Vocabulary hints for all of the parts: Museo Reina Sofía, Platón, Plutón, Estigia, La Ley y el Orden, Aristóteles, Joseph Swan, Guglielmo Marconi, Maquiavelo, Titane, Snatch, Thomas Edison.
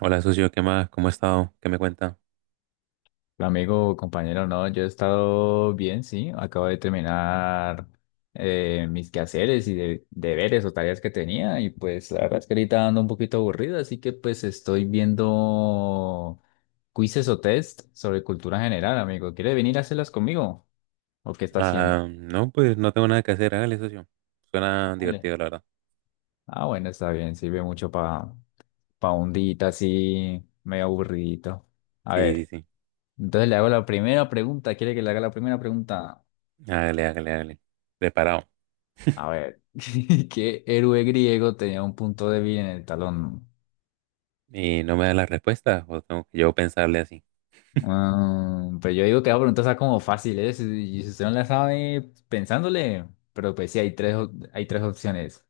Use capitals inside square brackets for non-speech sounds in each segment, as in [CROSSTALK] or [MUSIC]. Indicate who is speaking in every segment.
Speaker 1: Hola, socio, ¿qué más? ¿Cómo ha estado? ¿Qué me cuenta?
Speaker 2: Amigo, compañero, no, yo he estado bien, sí. Acabo de terminar mis quehaceres y deberes o tareas que tenía y pues la verdad es que ahorita ando un poquito aburrido, así que pues estoy viendo quizzes o test sobre cultura general, amigo. ¿Quiere venir a hacerlas conmigo? ¿O qué está haciendo?
Speaker 1: Ah, no, pues no tengo nada que hacer. Hágale, socio. Suena
Speaker 2: Vale.
Speaker 1: divertido, la verdad.
Speaker 2: Ah, bueno, está bien, sirve mucho para pa un día así medio aburridito. A
Speaker 1: Sí,
Speaker 2: ver,
Speaker 1: sí,
Speaker 2: entonces le hago la primera pregunta. ¿Quiere que le haga la primera pregunta?
Speaker 1: sí. Hágale, hágale, hágale. Preparado.
Speaker 2: A ver, [LAUGHS] ¿qué héroe griego tenía un punto débil en el talón?
Speaker 1: ¿Y no me da las respuestas? ¿O tengo que yo pensarle así?
Speaker 2: Ah, pero yo digo que la pregunta está como fácil, ¿eh? Si, y si usted no la sabe pensándole, pero pues sí, hay tres, hay tres opciones.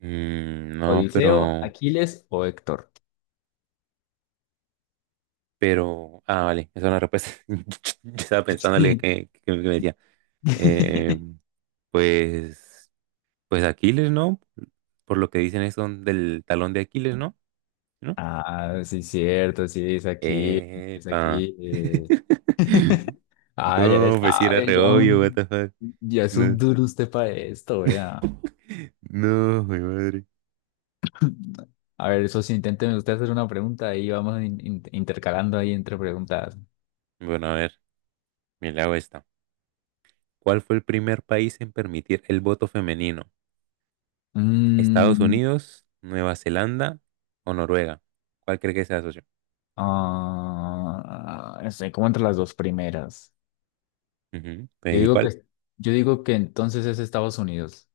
Speaker 1: Mm, no,
Speaker 2: Odiseo,
Speaker 1: pero.
Speaker 2: Aquiles o Héctor.
Speaker 1: Pero. Ah, vale. Esa es una respuesta. [LAUGHS] Yo estaba
Speaker 2: [LAUGHS]
Speaker 1: pensándole
Speaker 2: Sí.
Speaker 1: que me decía. Eh,
Speaker 2: [LAUGHS]
Speaker 1: pues... Pues Aquiles, ¿no? Por lo que dicen eso del talón de Aquiles, ¿no? ¿No?
Speaker 2: Ah, sí, cierto, sí, es aquí, es
Speaker 1: Epa.
Speaker 2: aquí.
Speaker 1: [LAUGHS]
Speaker 2: [LAUGHS] Ah, ya le
Speaker 1: No, pues sí era
Speaker 2: sabe,
Speaker 1: re
Speaker 2: ya,
Speaker 1: obvio, what the fuck.
Speaker 2: ya es
Speaker 1: No,
Speaker 2: un duro usted para esto, vea.
Speaker 1: no, mi madre.
Speaker 2: A ver, socio, inténteme usted hacer una pregunta y vamos intercalando ahí entre preguntas.
Speaker 1: Bueno, a ver, me la hago esta. ¿Cuál fue el primer país en permitir el voto femenino? ¿Estados
Speaker 2: Mm,
Speaker 1: Unidos, Nueva Zelanda o Noruega? ¿Cuál cree que sea, socio?
Speaker 2: ah, no sé, ¿cómo entre las dos primeras?
Speaker 1: Ujú,
Speaker 2: Yo
Speaker 1: pues, ¿y
Speaker 2: digo que,
Speaker 1: cuál?
Speaker 2: yo digo que entonces es Estados Unidos.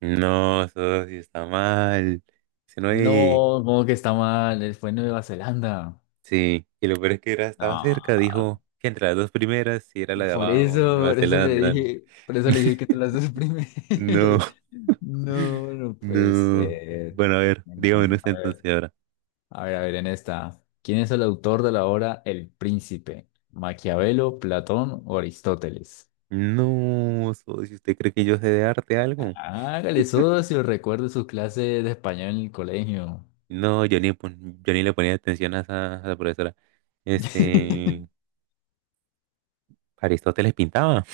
Speaker 1: No, socio, está mal. Si no,
Speaker 2: No, como que está mal, fue Nueva Zelanda.
Speaker 1: sí. Y lo peor es que era, estaba cerca,
Speaker 2: No,
Speaker 1: dijo que entre las dos primeras, si era la de abajo, no Nueva
Speaker 2: por eso le
Speaker 1: Zelanda.
Speaker 2: dije, por eso le dije que te
Speaker 1: [LAUGHS]
Speaker 2: las dos primeras.
Speaker 1: No,
Speaker 2: [LAUGHS]
Speaker 1: [LAUGHS]
Speaker 2: No, no puede
Speaker 1: no.
Speaker 2: ser.
Speaker 1: Bueno, a ver, dígame
Speaker 2: Bueno, a
Speaker 1: usted entonces
Speaker 2: ver.
Speaker 1: ahora.
Speaker 2: A ver, a ver, en esta. ¿Quién es el autor de la obra El Príncipe? ¿Maquiavelo, Platón o Aristóteles?
Speaker 1: No, si, ¿usted cree que yo sé de arte algo?
Speaker 2: Hágale eso si recuerde sus clases de español en el colegio.
Speaker 1: No, yo ni le ponía atención a esa, a la profesora.
Speaker 2: Sí.
Speaker 1: Este, Aristóteles pintaba,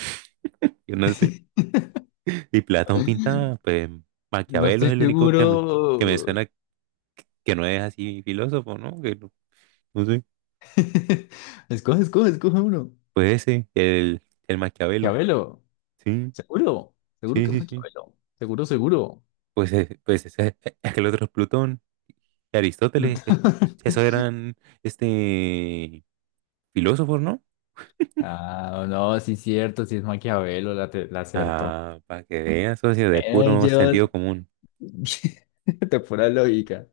Speaker 1: [LAUGHS] yo no sé.
Speaker 2: [LAUGHS]
Speaker 1: Y Platón pintaba, pues
Speaker 2: No
Speaker 1: Maquiavelo
Speaker 2: estoy
Speaker 1: es el único que me
Speaker 2: seguro.
Speaker 1: suena que no es así filósofo, ¿no? Que no, no sé.
Speaker 2: [LAUGHS] Escoge, escoge, escoge uno.
Speaker 1: Pues ese, el Maquiavelo.
Speaker 2: Maquiavelo,
Speaker 1: Sí,
Speaker 2: seguro, seguro
Speaker 1: sí,
Speaker 2: que es
Speaker 1: sí, sí.
Speaker 2: Maquiavelo, seguro, seguro.
Speaker 1: Pues, es que el otro es Plutón. De Aristóteles, esos
Speaker 2: [LAUGHS]
Speaker 1: eran este filósofos, ¿no?
Speaker 2: Ah, no, sí es cierto, sí es Maquiavelo, la, la acertó.
Speaker 1: Ah, para que vean, socio, de puro
Speaker 2: Lleva
Speaker 1: sentido común.
Speaker 2: [LAUGHS] de pura lógica.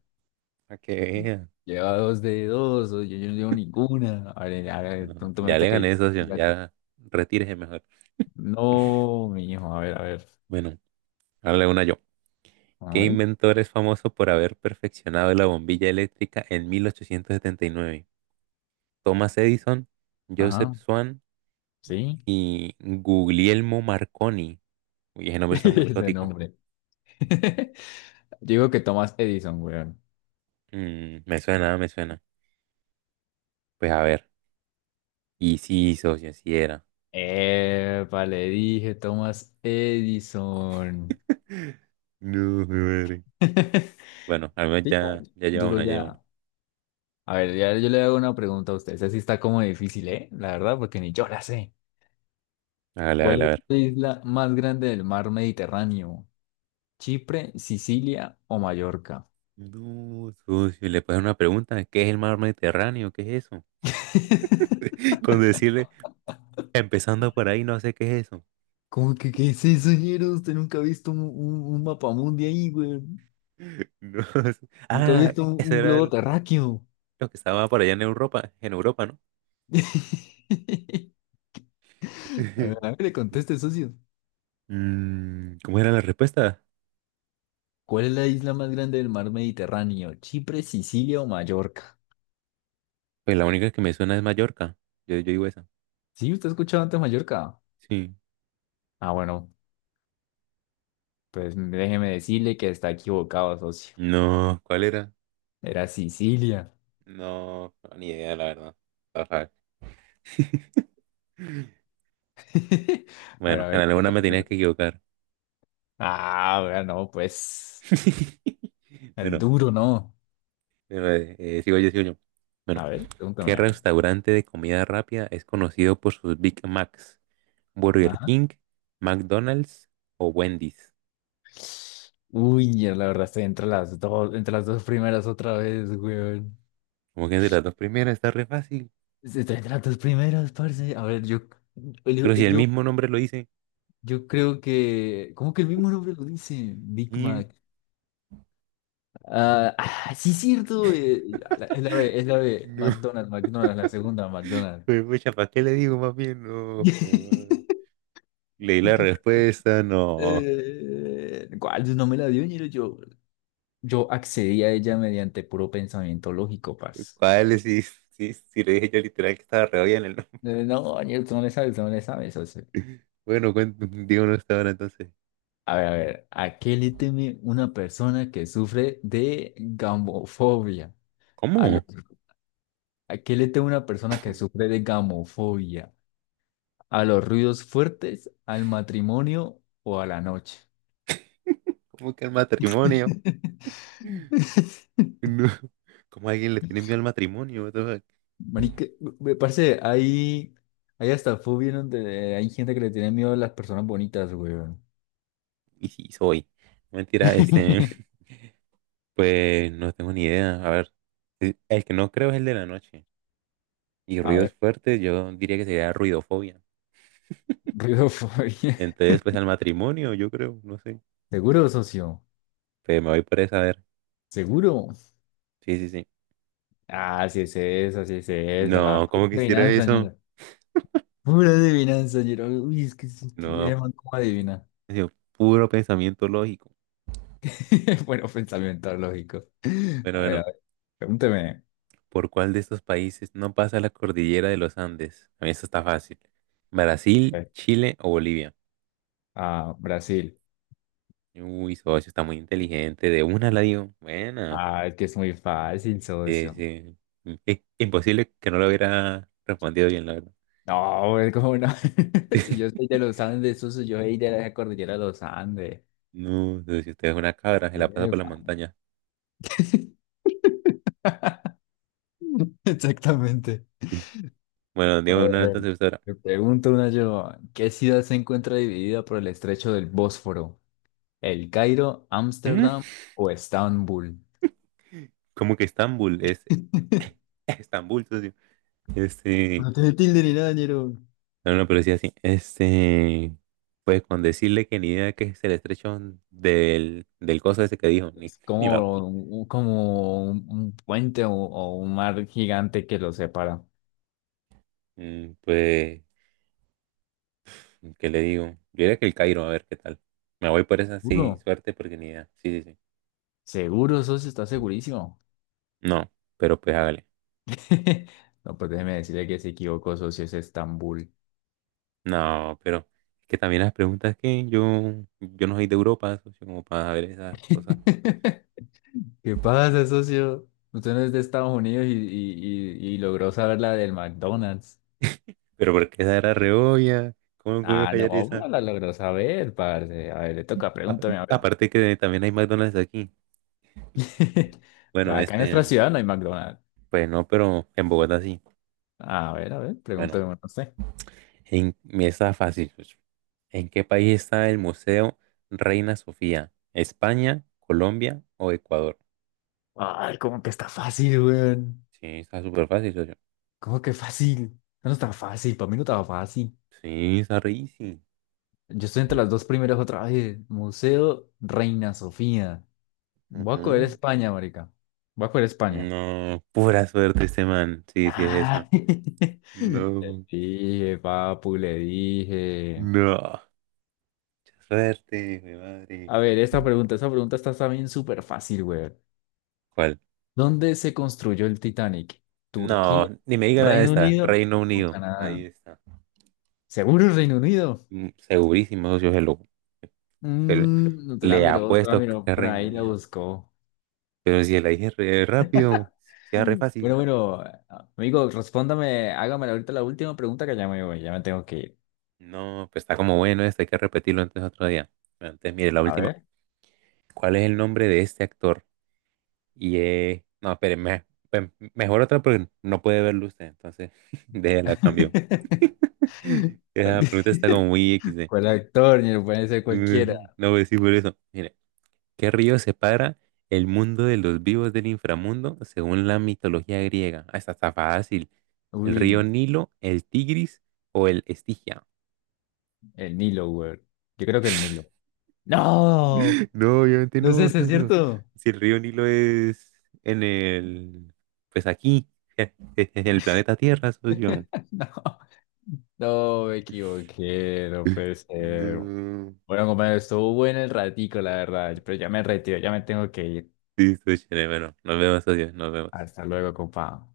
Speaker 1: Para que vean.
Speaker 2: Lleva dos de dos, o yo no llevo ninguna. A ver,
Speaker 1: No,
Speaker 2: pronto me
Speaker 1: ya
Speaker 2: está
Speaker 1: le
Speaker 2: que.
Speaker 1: gané, socio, ya retírese mejor.
Speaker 2: No, mi hijo, a ver, a ver.
Speaker 1: Bueno, dale una yo.
Speaker 2: A
Speaker 1: ¿Qué
Speaker 2: ver,
Speaker 1: inventor es famoso por haber perfeccionado la bombilla eléctrica en 1879? Thomas Edison, Joseph
Speaker 2: ajá,
Speaker 1: Swan
Speaker 2: sí.
Speaker 1: y Guglielmo Marconi. Uy, ese
Speaker 2: [LAUGHS]
Speaker 1: nombre es como
Speaker 2: Ese
Speaker 1: exótico.
Speaker 2: nombre. [LAUGHS] Digo que Thomas Edison, weón.
Speaker 1: Mm, me suena, me suena. Pues a ver. Y sí, socio, sí era.
Speaker 2: Epa, le dije Thomas Edison.
Speaker 1: No, mi madre.
Speaker 2: [LAUGHS]
Speaker 1: Bueno, al menos
Speaker 2: Sí, ya,
Speaker 1: ya, ya lleva
Speaker 2: duro
Speaker 1: una, lleva una.
Speaker 2: ya. A ver, ya yo le hago una pregunta a usted. Esa sí está como difícil, ¿eh? La verdad, porque ni yo la sé.
Speaker 1: Hágale,
Speaker 2: ¿Cuál
Speaker 1: hágale, a
Speaker 2: es
Speaker 1: ver.
Speaker 2: la isla más grande del mar Mediterráneo? ¿Chipre, Sicilia o Mallorca?
Speaker 1: No, socio, le puedo hacer una pregunta. ¿Qué es el mar Mediterráneo? ¿Qué es eso?
Speaker 2: [LAUGHS]
Speaker 1: [LAUGHS] Con decirle, empezando por ahí, no sé qué es eso.
Speaker 2: ¿Cómo que qué es eso, ñero? Usted nunca ha visto un mapamundi ahí, güey.
Speaker 1: [LAUGHS] No,
Speaker 2: Nunca ha
Speaker 1: ah,
Speaker 2: visto
Speaker 1: eso
Speaker 2: un
Speaker 1: era
Speaker 2: globo terráqueo.
Speaker 1: lo que estaba por allá en Europa, ¿no?
Speaker 2: [LAUGHS] A ver,
Speaker 1: [LAUGHS]
Speaker 2: le conteste, socio.
Speaker 1: Mm, ¿cómo era la respuesta?
Speaker 2: ¿Cuál es la isla más grande del mar Mediterráneo? ¿Chipre, Sicilia o Mallorca?
Speaker 1: Pues la única que me suena es Mallorca. Yo digo esa.
Speaker 2: ¿Sí? ¿Usted ha escuchado antes Mallorca?
Speaker 1: Sí.
Speaker 2: Ah, bueno, pues déjeme decirle que está equivocado, socio.
Speaker 1: No, ¿cuál era?
Speaker 2: Era Sicilia.
Speaker 1: No, no, ni idea, la verdad. Ajá. [LAUGHS]
Speaker 2: [LAUGHS]
Speaker 1: Bueno,
Speaker 2: A
Speaker 1: en
Speaker 2: ver, le
Speaker 1: alguna
Speaker 2: toca.
Speaker 1: me tenías que equivocar.
Speaker 2: Ah, vea no, pues.
Speaker 1: [LAUGHS]
Speaker 2: El
Speaker 1: Bueno,
Speaker 2: duro, no.
Speaker 1: pero, sigo yo, sigo yo. Bueno,
Speaker 2: A ver,
Speaker 1: ¿qué
Speaker 2: pregúntame.
Speaker 1: restaurante de comida rápida es conocido por sus Big Macs? ¿Burger
Speaker 2: Ajá.
Speaker 1: King, McDonald's o Wendy's?
Speaker 2: Uy, ya la verdad estoy entre las dos primeras otra vez, weón.
Speaker 1: Como que de las dos primeras está re fácil.
Speaker 2: Estoy entre las dos primeras, parce. A ver, yo,
Speaker 1: Pero si el
Speaker 2: yo,
Speaker 1: mismo nombre lo dice.
Speaker 2: yo creo que. ¿Cómo que el mismo nombre lo dice? Big
Speaker 1: Sí,
Speaker 2: Mac. Ah, ah, sí, cierto. Es la B.
Speaker 1: no.
Speaker 2: McDonald's, McDonald's, la segunda,
Speaker 1: [LAUGHS]
Speaker 2: McDonald's.
Speaker 1: Pues, pucha, ¿para qué le digo más bien? No. Pues, man.
Speaker 2: [LAUGHS]
Speaker 1: Leí la respuesta, no.
Speaker 2: ¿Cuál? No me la dio ni yo. Yo accedí a ella mediante puro pensamiento lógico, paz.
Speaker 1: ¿Cuál es? Sí, sí, si le dije yo literal que estaba re bien el nombre.
Speaker 2: No, Daniel, tú no le sabes, tú no le sabes. O sea,
Speaker 1: [LAUGHS] Bueno, digo no estaba ahora entonces.
Speaker 2: a ver, a ver, ¿a qué le teme una persona que sufre de gamofobia? A los-
Speaker 1: ¿Cómo?
Speaker 2: ¿A qué le teme una persona que
Speaker 1: [CLEARS THROAT] [LAUGHS]
Speaker 2: sufre de gamofobia? ¿A los ruidos fuertes, al matrimonio o a la noche?
Speaker 1: ¿Cómo que el matrimonio? [LAUGHS] No.
Speaker 2: [LAUGHS]
Speaker 1: ¿Cómo a alguien le tiene miedo al matrimonio? What the fuck?
Speaker 2: Marica, me parece, hay hasta fobias donde hay gente que le tiene miedo a las personas bonitas, weón.
Speaker 1: Y sí, soy. No, mentira,
Speaker 2: [LAUGHS]
Speaker 1: [LAUGHS] pues no tengo ni idea. A ver, el que no creo es el de la noche. Y
Speaker 2: A
Speaker 1: ruidos
Speaker 2: ver,
Speaker 1: fuertes, yo diría que sería ruidofobia.
Speaker 2: ruidofobia. [LAUGHS]
Speaker 1: Entonces, pues al matrimonio, yo creo, no sé.
Speaker 2: ¿Seguro, socio?
Speaker 1: Pues me voy por esa, a ver.
Speaker 2: ¿Seguro?
Speaker 1: Sí, sí, sí.
Speaker 2: Ah, sí es esa, la
Speaker 1: No,
Speaker 2: pura
Speaker 1: ¿cómo quisiera
Speaker 2: adivinanza,
Speaker 1: eso?
Speaker 2: ñero. Pura adivinanza, ñero. Uy, es que sí,
Speaker 1: No,
Speaker 2: man, ¿cómo
Speaker 1: [LAUGHS]
Speaker 2: adivina?
Speaker 1: ha sido puro pensamiento lógico.
Speaker 2: [LAUGHS] Bueno, pensamiento lógico.
Speaker 1: Bueno,
Speaker 2: A
Speaker 1: bueno.
Speaker 2: ver, pregúnteme.
Speaker 1: ¿Por cuál de estos países no pasa la cordillera de los Andes? A mí esto está fácil.
Speaker 2: A
Speaker 1: ¿Brasil,
Speaker 2: ver,
Speaker 1: Chile o Bolivia?
Speaker 2: ah, Brasil.
Speaker 1: Uy, socio, está muy inteligente. De una la dio. Bueno,
Speaker 2: Ah, es que es muy fácil,
Speaker 1: sí,
Speaker 2: socio.
Speaker 1: sí. Imposible que no lo hubiera respondido bien, la verdad.
Speaker 2: No, es como no. [LAUGHS] Si yo soy
Speaker 1: [LAUGHS]
Speaker 2: de los Andes, socio, yo soy de la cordillera de los Andes.
Speaker 1: No, si usted es una cabra, se la pasa por la
Speaker 2: Epa.
Speaker 1: montaña.
Speaker 2: [LAUGHS] Exactamente.
Speaker 1: [LAUGHS] Bueno,
Speaker 2: A
Speaker 1: dígame una
Speaker 2: ver,
Speaker 1: entonces, ahora.
Speaker 2: me pregunto una yo, ¿qué ciudad se encuentra dividida por el estrecho del Bósforo? ¿El Cairo,
Speaker 1: ¿Mm?
Speaker 2: Ámsterdam o Estambul?
Speaker 1: ¿Cómo que Estambul? Es
Speaker 2: [LAUGHS]
Speaker 1: [LAUGHS] Estambul, socio. Este,
Speaker 2: No tiene tilde ni nada, ñero.
Speaker 1: No, no, pero sí así. Pues con decirle que ni idea que es el estrecho del cosa ese que dijo, ni,
Speaker 2: Es
Speaker 1: [LAUGHS] ni me
Speaker 2: como,
Speaker 1: acuerdo.
Speaker 2: como un puente o un mar gigante que los separa.
Speaker 1: Mm, pues, ¿qué le digo? Yo diría que el Cairo, a ver qué tal. Me voy por esa, sí,
Speaker 2: ¿Seguro?
Speaker 1: suerte, porque ni idea. Sí, sí, sí.
Speaker 2: Seguro, socio, está segurísimo.
Speaker 1: No, pero pues hágale.
Speaker 2: [LAUGHS] No, pues déjeme decirle que se equivocó, socio, es Estambul.
Speaker 1: No, pero es que también las preguntas que yo no soy de Europa, socio, como para saber esas cosas.
Speaker 2: [LAUGHS] ¿Qué pasa, socio? Usted no es de Estados Unidos y logró saber la del McDonald's.
Speaker 1: Pero porque esa era re obvia, ¿cómo iba a
Speaker 2: Ah,
Speaker 1: fallar
Speaker 2: no,
Speaker 1: esa?
Speaker 2: pero la logró saber, parce. A ver, le toca,
Speaker 1: A-
Speaker 2: pregúntame, a ver.
Speaker 1: Aparte que también hay McDonald's aquí.
Speaker 2: [LAUGHS]
Speaker 1: Bueno.
Speaker 2: Acá en nuestra ciudad no hay McDonald's.
Speaker 1: Pues no, pero en Bogotá sí.
Speaker 2: A ver,
Speaker 1: Bueno,
Speaker 2: pregúntame, no sé.
Speaker 1: mira, está fácil, pues. ¿En qué país está el Museo Reina Sofía? ¿España, Colombia o Ecuador?
Speaker 2: Ay, ¿cómo que está fácil, weón?
Speaker 1: Sí, está súper fácil, socio.
Speaker 2: ¿Cómo que fácil? No está fácil, para mí no estaba fácil.
Speaker 1: Sí, está re easy.
Speaker 2: Yo estoy entre las dos primeras otra vez. Museo Reina Sofía. Voy a coger
Speaker 1: Ujú.
Speaker 2: España, marica. Voy a coger España.
Speaker 1: No, pura suerte este man. Sí, sí es esa.
Speaker 2: Ah, [LAUGHS] le
Speaker 1: No,
Speaker 2: dije, papu, le dije.
Speaker 1: no. Mucha suerte, mi madre.
Speaker 2: A ver, esta pregunta está también súper fácil, güey.
Speaker 1: ¿Cuál?
Speaker 2: ¿Dónde se construyó el Titanic?
Speaker 1: No,
Speaker 2: ¿Turquía,
Speaker 1: ni me diga la de
Speaker 2: Reino
Speaker 1: esta.
Speaker 2: Unido
Speaker 1: Reino
Speaker 2: o
Speaker 1: Unido.
Speaker 2: Canadá?
Speaker 1: Ahí está.
Speaker 2: Seguro el Reino Unido.
Speaker 1: Mm, segurísimo, socio, se-
Speaker 2: Mm, no te la
Speaker 1: le
Speaker 2: miró, no te la
Speaker 1: apuesto que
Speaker 2: miró,
Speaker 1: es
Speaker 2: por
Speaker 1: Reino
Speaker 2: ahí la
Speaker 1: Unido.
Speaker 2: buscó.
Speaker 1: Pero si la dije re rápido,
Speaker 2: [LAUGHS]
Speaker 1: si era re fácil.
Speaker 2: Bueno, bueno, amigo, respóndame, hágame ahorita la última pregunta que ya me voy, ya me tengo que ir.
Speaker 1: No, pues está como bueno esto, hay que repetirlo antes otro día. Bueno, entonces, mire, la
Speaker 2: A
Speaker 1: última.
Speaker 2: ver.
Speaker 1: ¿Cuál es el nombre de este actor? Y no, pero mejor otra porque no puede verlo usted, entonces [LAUGHS] déjela, cambio. [LAUGHS]
Speaker 2: [LAUGHS]
Speaker 1: Esa pregunta está como muy XD.
Speaker 2: ¿Cuál actor? Ni lo pueden ser
Speaker 1: [LAUGHS]
Speaker 2: cualquiera.
Speaker 1: No voy a decir por eso. Mire, ¿qué río separa el mundo de los vivos del inframundo según la mitología griega? Ah, esta está fácil. ¿El río
Speaker 2: Uy,
Speaker 1: Nilo, el Tigris o el Estigia?
Speaker 2: el Nilo, güey. Yo creo que el Nilo.
Speaker 1: [LAUGHS]
Speaker 2: ¡No!
Speaker 1: No, obviamente
Speaker 2: No sé
Speaker 1: no,
Speaker 2: si es
Speaker 1: socio.
Speaker 2: cierto.
Speaker 1: Si el río Nilo es en el, pues aquí, [LAUGHS] en el planeta Tierra, socio.
Speaker 2: [LAUGHS] No, no, me equivoqué. No puede
Speaker 1: [LAUGHS]
Speaker 2: ser.
Speaker 1: No.
Speaker 2: Bueno, compañero, estuvo bueno el ratico, la verdad. Pero ya me retiro, ya me tengo que ir.
Speaker 1: Listo, chévere, bueno, nos vemos, socio, nos vemos.
Speaker 2: Hasta luego, compa.